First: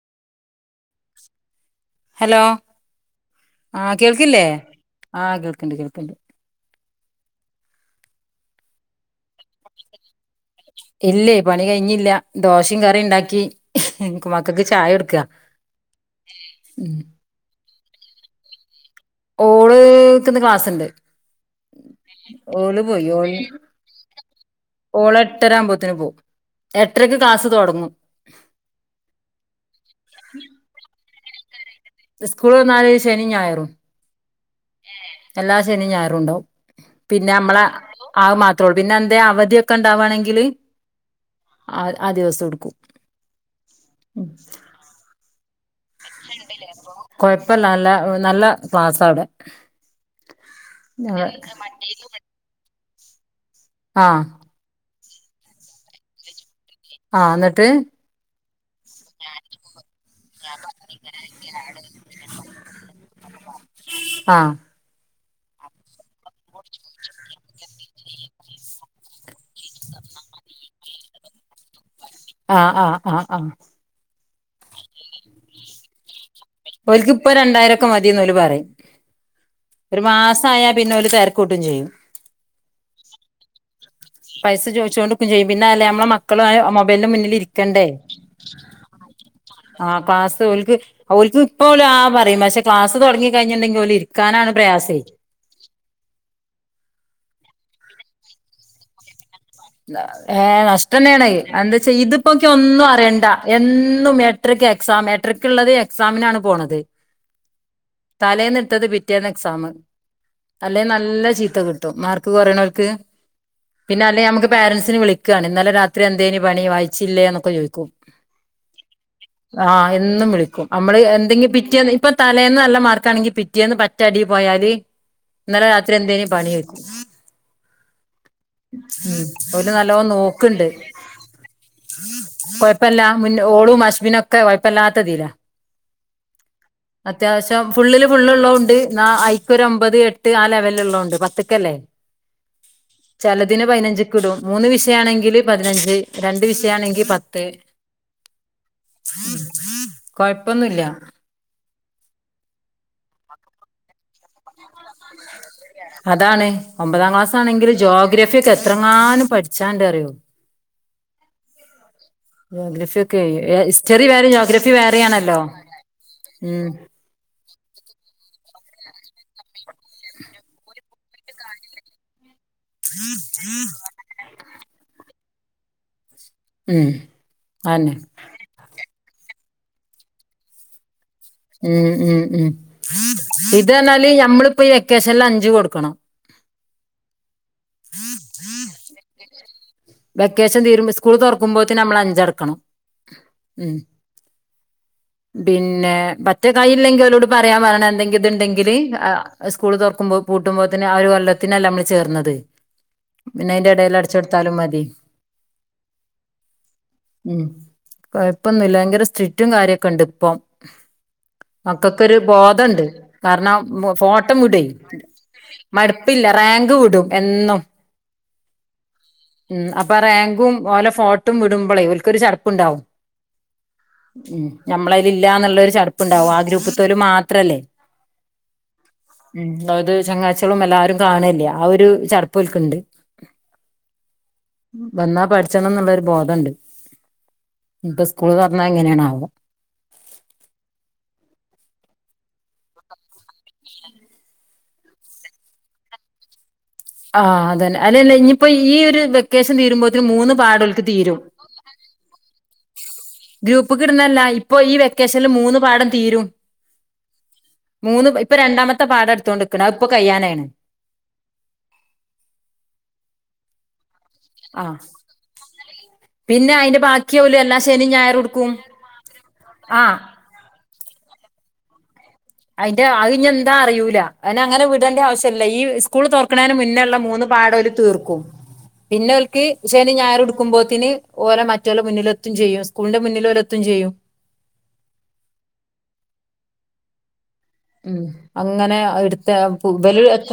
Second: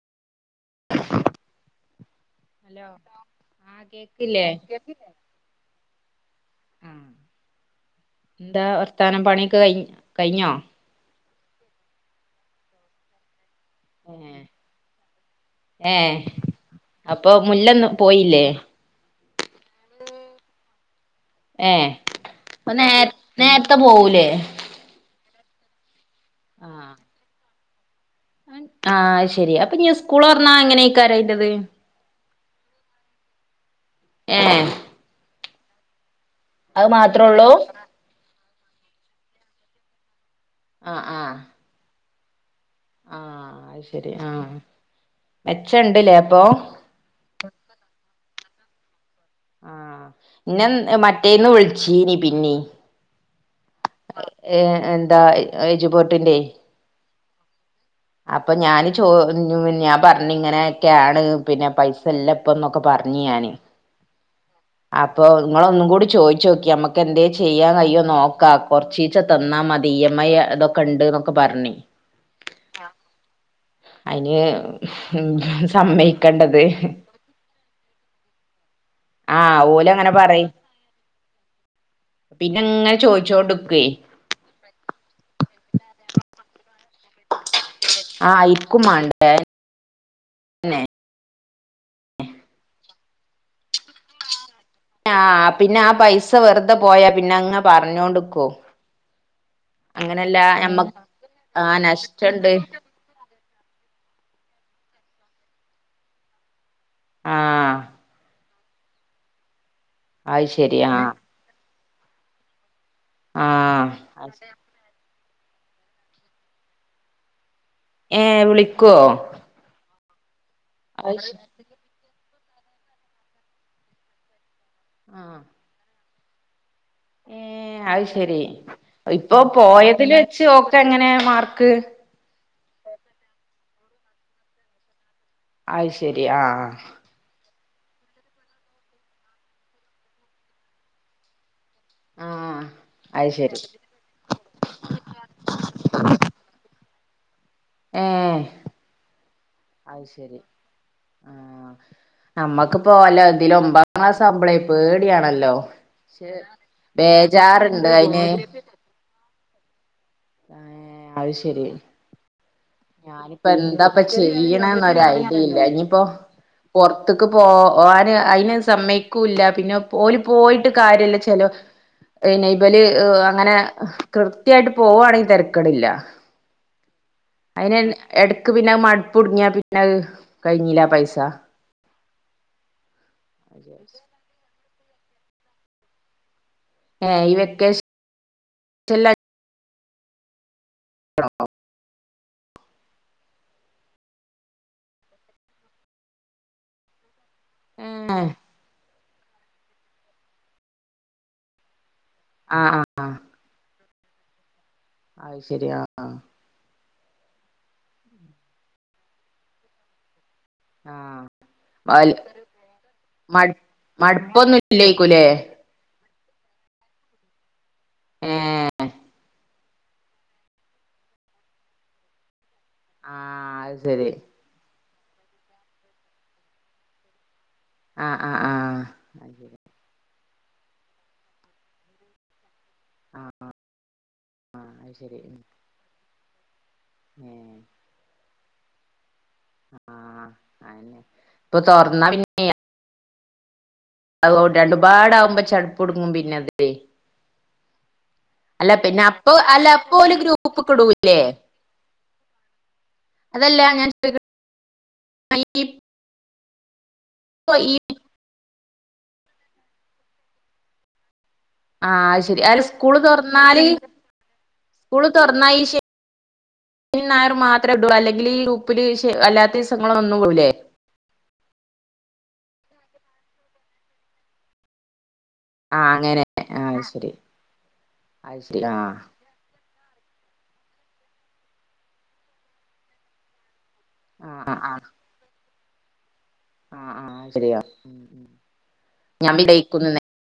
[inaudible] hello ആ കേൾക്കില്ലേ ആ കേൾക്കണ്ട് കേൾക്കണ്ട് ആ എന്താ വർത്താനം പണിയൊക്കെ കയിഞ്ഞോ ഇല്ലേ പണി കഴിഞ്ഞില്ല ദോശയും കറിിയ ഉണ്ടാക്കി എനിക്ക് ഏ മക്കൾക്ക് ചായ കൊടുക്കുക ഏ ഉം അപ്പൊ മുല്ലന്നു പോയില ഓള്ക്കന്ന് ക്ലാസ്സ്ുണ്ട് ഏ അപ്പൊ നേ ഓള് നേരത്തെ പോകൂലേ എട്ടരാൻമ്പോത്തിന് പോ എത്രയ്ക്ക് കാസ് തോടക്കും ഉം ആഹ് ശെരി അപ്പൊ ഞാൻ സ്കൂൾ പറഞ്ഞാ എങ്ങനെ കാരായിത് സ്കൂൾ വന്നാല് ശനി ഞായറും ഏഹ എല്ലാ ശനിയുംഞാറുണ്ടാവും പിന്നെ ഉള്ളൂ നമ്മള ആ മാത്ര ോ പിന്നെ എന്താ അവധിയൊക്കെ ഉണ്ടാവാണെങ്കില് ആഹ ആഹ ആ ആ ദിവസം ഉടുക്കും ആ അത് ശരി ആ മെച്ചണ്ട്ല്ലേ അപ്പൊ കൊഴപ്പല്ല ല്ലേ നല്ല ക്ലാസ്സാ അവിടെ ആ ഇന്ന് മറ്റേന്ന് വിളിച്ചീനി പിന്നീ ആഹ് ഏ എന്താ യജുബോർട്ടിന്റെറെ ആ എന്നിട്ട് അപ്പൊ ഞാന് ചോ ഞാൻ പറഞ്ഞ് ഇങ്ങനെയൊക്കെയാണ് പിന്നെ പൈസ എല്ല ഇപ്പന്നൊക്കെ പറഞ്ഞഞ് ഞാന് ആഹ് ആപ്പ് അപ്പൊ നിങ്ങള് ഒന്നും കൂടി ചോയിച്ച് നോക്കി നമ്മക്ക് എന്തേല് ചെയ്യാൻ കയ്യൊ നോക്ക കൊറച്ചീച്ച തന്നാ മതി ഈ എം ഐ അതൊക്കെ ഉണ്ട് എന്നൊക്കെ പറഞ്ഞി ആ ആ ആ ആ അയിന് ഉം സമ്മയ് ഓൽക്ക് ഇപ്പോ രണ്ടായിരൊക്കെ മതീന്ന് ഓല് പറയും ആ ഓല് ഒരു അങ്ങനെ പറയും മാസായാ പിന്നെ ഓല് തെരക്കൂട്ടും ചെയ്യും പിന്നെങ്ങനെ ചോയിച്ചോണ്ട്ക്കൃ പൈസ ചോദിച്ചോണ്ട് ക്ക് ചെയ്യും പിന്നെ അല്ലെ നമ്മളെ മക്കളായ മൊബൈലിൻറ്റെ മുന്നിൽലിരി ക്ക്ണ്ടേ ആഹ് ആയിരിക്കും മാണ്ടേ ആ ക്ലാസ്സ് ഓൽക്ക് ഓൽക്ക് ഇപ്പം ആ പറയും പക്ഷെ ക്ലാസ്സ് തുടങ്ങി കഴിഞ്ഞുണ്ടെങ്കിൽ ഓല് ഇരിക്കാനാണ് പ്രയാസേ ആ പിന്നെ ആ പൈസ വെറുതെ പോയാ പിന്നെ അങ്ങ് പറഞ്ഞോണ്ട്ക്കും അങ്ങനെയല്ല ഏ നഷ്ടം ഞമ്മക്ക് തന്നെണ് ആഹ് എന്ത്ച്ചാ ഇതിപ്പോക്ക് നഷ്ടണ്ട് ഒന്നും അറിയണ്ട എന്നും എട്ടരക്ക് എക്സാം എട്ടരക്കുള്ളത് എക്സാമിനാണ് പോണത് ആ തലേന്നെടുത്തത് പിറ്റേന്ന് എക്സാമ് അത് ശരി അല്ലെ ആഹ് നല്ല ചീത്ത കി ട്ടോ മാർക്ക് കുറയണോർക്ക് ആ [unintelligible] മിസ്സിനെ വിളിക്കാണ് ഇന്നലെ രാത്രി എന്തേന് പണി വായിച്ചില്ലേ എന്നൊക്കെ ചോയിച്ചു ഏ വിളിക്കുവോ ആഹ് എന്നും വിളി നമ്മള് എന്തെങ്കി പിറ്റേന്ന് ഇപ്പ തലേന്ന് നല്ല മാർക്കാണെങ്കി പിറ്റേന്ന് പറ്റ അടീ പോയാല് ആഹ് ഇന്നലെ രാത്രി എന്തേനി പണി ചോയ്ക്കും ഏ അയ് ശെരി ഉം ഇപ്പൊ ഓല് നല്ലോം പോയതിലെച്ച് ഓക്ക് എങ്ങനെയാ മാർക്ക് കൊഴപ്പമില്ല ഓളും അശ്ബിനൊക്കെ കുഴപ്പല്ലാത്തതിലാ അത് ശെരി ആ ഫുള്ളിൽ ഫുള്ള് ഉള്ളതു കൊണ്ട് ഐക്ക് ഒരു ഒമ്പത് എട്ട് ആ ലെവലില ഉള്ളതുണ്ട് പത്തിക്കല്ലേ ആഹ് അത് ശരി ചെലദിന് പൈനഞ്ച് മൂന്ന് വിഷയം ആണെങ്കില് പതിനഞ്ച് രണ്ട് വിഷ ആണങ്കി പ ഏ അത് ശരി കൊഴപ്പൊന്നുല്ല ആ നമ്മക്കിപ്പോ [unintelligible] അയില് ഒമ്പതാം ക്ലാസാകുമ്പളെ പേടിയാണല്ലോ അതാണ് ഒമ്പതാം ക്ലാസ് ആണെങ്കിൽ ബേജാറുണ്ട് അയിന് ജോഗ്രഫി ഒക്കെ എത്രങ്ങാനും പഠി ചാണ്ടെറിയോ ആ അത് ശെരി ജോഗ്രഫി ഒക്കെ ഞാനിപ്പോ എന്താപ്പ ഹിസ്റ്ററി വേറെ ചെയ്യണ് ജോഗ്രഫി ഒര് ഐഡിയ വേറെയാണല്ലോ ഇല്ല ഇനിയിപ്പോ ഉം പുറത്തക്ക് പോകാന് ആയി സമ്മയക്കൂല്ല പിന്നെ ഓല് പോയിട്ട് കാര്യല്ലച്ചാലോ ഇബല് അങ്ങനെ കൃത്യായിട്ട് പോകുകവാണെങ്കിൽ തര [unintelligible] ഉം അതിനെ അന്നെ എടക്ക് പിന്നെ മ... പ്പ്‌ തുടുങ്ങിയ പിന്നത് കഴിഞ്ഞിലെ ആ പൈസ ഉം ഉം ഉം ഇത് ഞാല് ഞമ്മള് ഇ...... ഇപ്പൊ ഇ വാക്കേഷനിൽ അഞ്ച് കൊടുക്കണം ആ ഈ വെ [unintelligible] വെക്കേഷ ഷൻ തീരുമ്പോ സ്കൂൾ തുറക്കുമ്പോത്തിനു നമ്മള് അഞ്ചടക്ക ക്കണം പിന്നെ മറ്റേ കായില്ലെങ്കിൽ ഓലോഡ് പറയാൻ പറണം എന്തെങ്കിൽ ഇതുണ്ടെങ്കില് അ സ്കൂള് തുറക്കുമ്പോ പൂട്ടുമ്പോത്തേനും ഒരു വല്ലത്തിനല്ല നമ്മള് ചേർന്നത് ആ ആ പിന്നെ അയിന്റെ എടയില് അടു വച്ചെടുത്താലും മതി അത് ശരിയാ ആ ആ ഉം കൊഴപ്പൊന്നുല്ല ഭയങ്കര സ്ട്രിറ്റും കാര്യൊക്കെ ഉണ്ട് ഇപ്പൊ ആ ആ മക്കൊക്കെ ഒരു ബോധണ്ട് മടു കാരണം ഫോട്ടം മടുപ്പൊന്നും വിടുയ് ഇല്ലേക്കൂലേ മട പ്പില്ല റാങ്ക് വിടും എന്നും ഏ ഉം അപ്പൊ റാങ്കും ഓലെ ഫോട്ടും വിടുമ്പോളേ ഒക്കൊരു ചടപ്പ ണ്ടാവും ആ അത് ശരി നമ്മളയിലല്ലന്നുള്ള പ്ണ്ടാവും ആ ഗ്രൂപ്പ മാത്രം ത്രല്ലേ ആ ആ ആ ഉം അതായത് ചെങ്ങായ് ട്ട്യളും എല്ലാരും കാണല്ലേ ആ ഒരു ചട ഇപ്പോൽക്ക്ണ്ട് ആ അത് ശരി വന്നാ പഠിച്ചണംന്നുള്ളരു ബോധണ്ട് ഏ ഇപ്പ് സ്കൂൽ തൊർ ന്നാ എങ്ങനേണാവോ ആ അതന്നെ പ്പൊ തോർന്നാ പിന്നെ അത് രണ്ടുപാടെ ആകുമ്പോ ചട്പ്പ്ടുങ്ങും പിന്നെ അത് ആ അതന്നെഅല്ല ല്ല ഇനിയിപ്പോ അല്ല ഈ ഒരു പിന്നെ അപ്പൊ വെക്കേഷൻ അല്ല അപ്പൊ തീരുമ്പോത്തിന് ഓല് മൂന്ന് പാടം ഗ്രൂപ്പ്ക്ക് ഓല്ക്ക് തീരും ഇടൂല്ലേ അതല്ല ഞാൻ ഗ്രൂപ്പ്ക്കിടുന്നല്ല ചോദിക്കണെ ഇപ്പൊ ഈ വെക്കേഷൻല് മൂന്ന് പാടം ഇപ്പൊ തീരും ഈ മൂന്ന് ഇപ്പൊ രണ്ടാമത്തെ ത്തെ പാടാ എടുത്തൊണ്ട്ക്കണെ ഇപ്പൊ കയ്യാനായിക്ക്ണ് ആഹ്ശരി അല്ല സ്കൂള് തൊർന്നാല് ആഹ് സ്കൂള് തൊർന്നാ ഈ പിന്നെ അയിന്റെ ശനി ബാക്കി ഓല് ഞായറും എല്ലാ മാത്രം ശനിം ഇടുള്ളു ഞായറും അല്ലെങ്കില് ഈ ഇട്ക്കും ഗ്രൂപ്പില് അല്ലാത്ത ആഹ് ദിവസങ്ങളൊന്നും വിടൂല്ലേ അയ്ന്റെ അത് ഇനി എന്താ അറിയൂല അയ്നങ്ങനെ വിടണ്ട ആവശ്യ ല്ല ഈ ആഹ് സ്കൂൾ അങ്ങനെ തോർക്ക്ണേന ആഹ് അത് മുന്നേള്ള ശരി മൂന്ന് പാടോല് തീർക്കും അത് ശരി ആഹ് പിന്നെ ഓൽക്ക് ശനി ഞായറുംടുക്കുമ്പോതിന് ഓലെ മറ്റോലെ മുന്നിലെത്തും ചെയ്യും സ്കൂളിന്റെ മുന്നില് ഓലേത്തും ചെയ്യും ആ ആഹ് ആ ആ ഉം അങ്ങനെ അത്‌ ഇടുത്തെ പു വിചാരിക്കുന്നു ബല്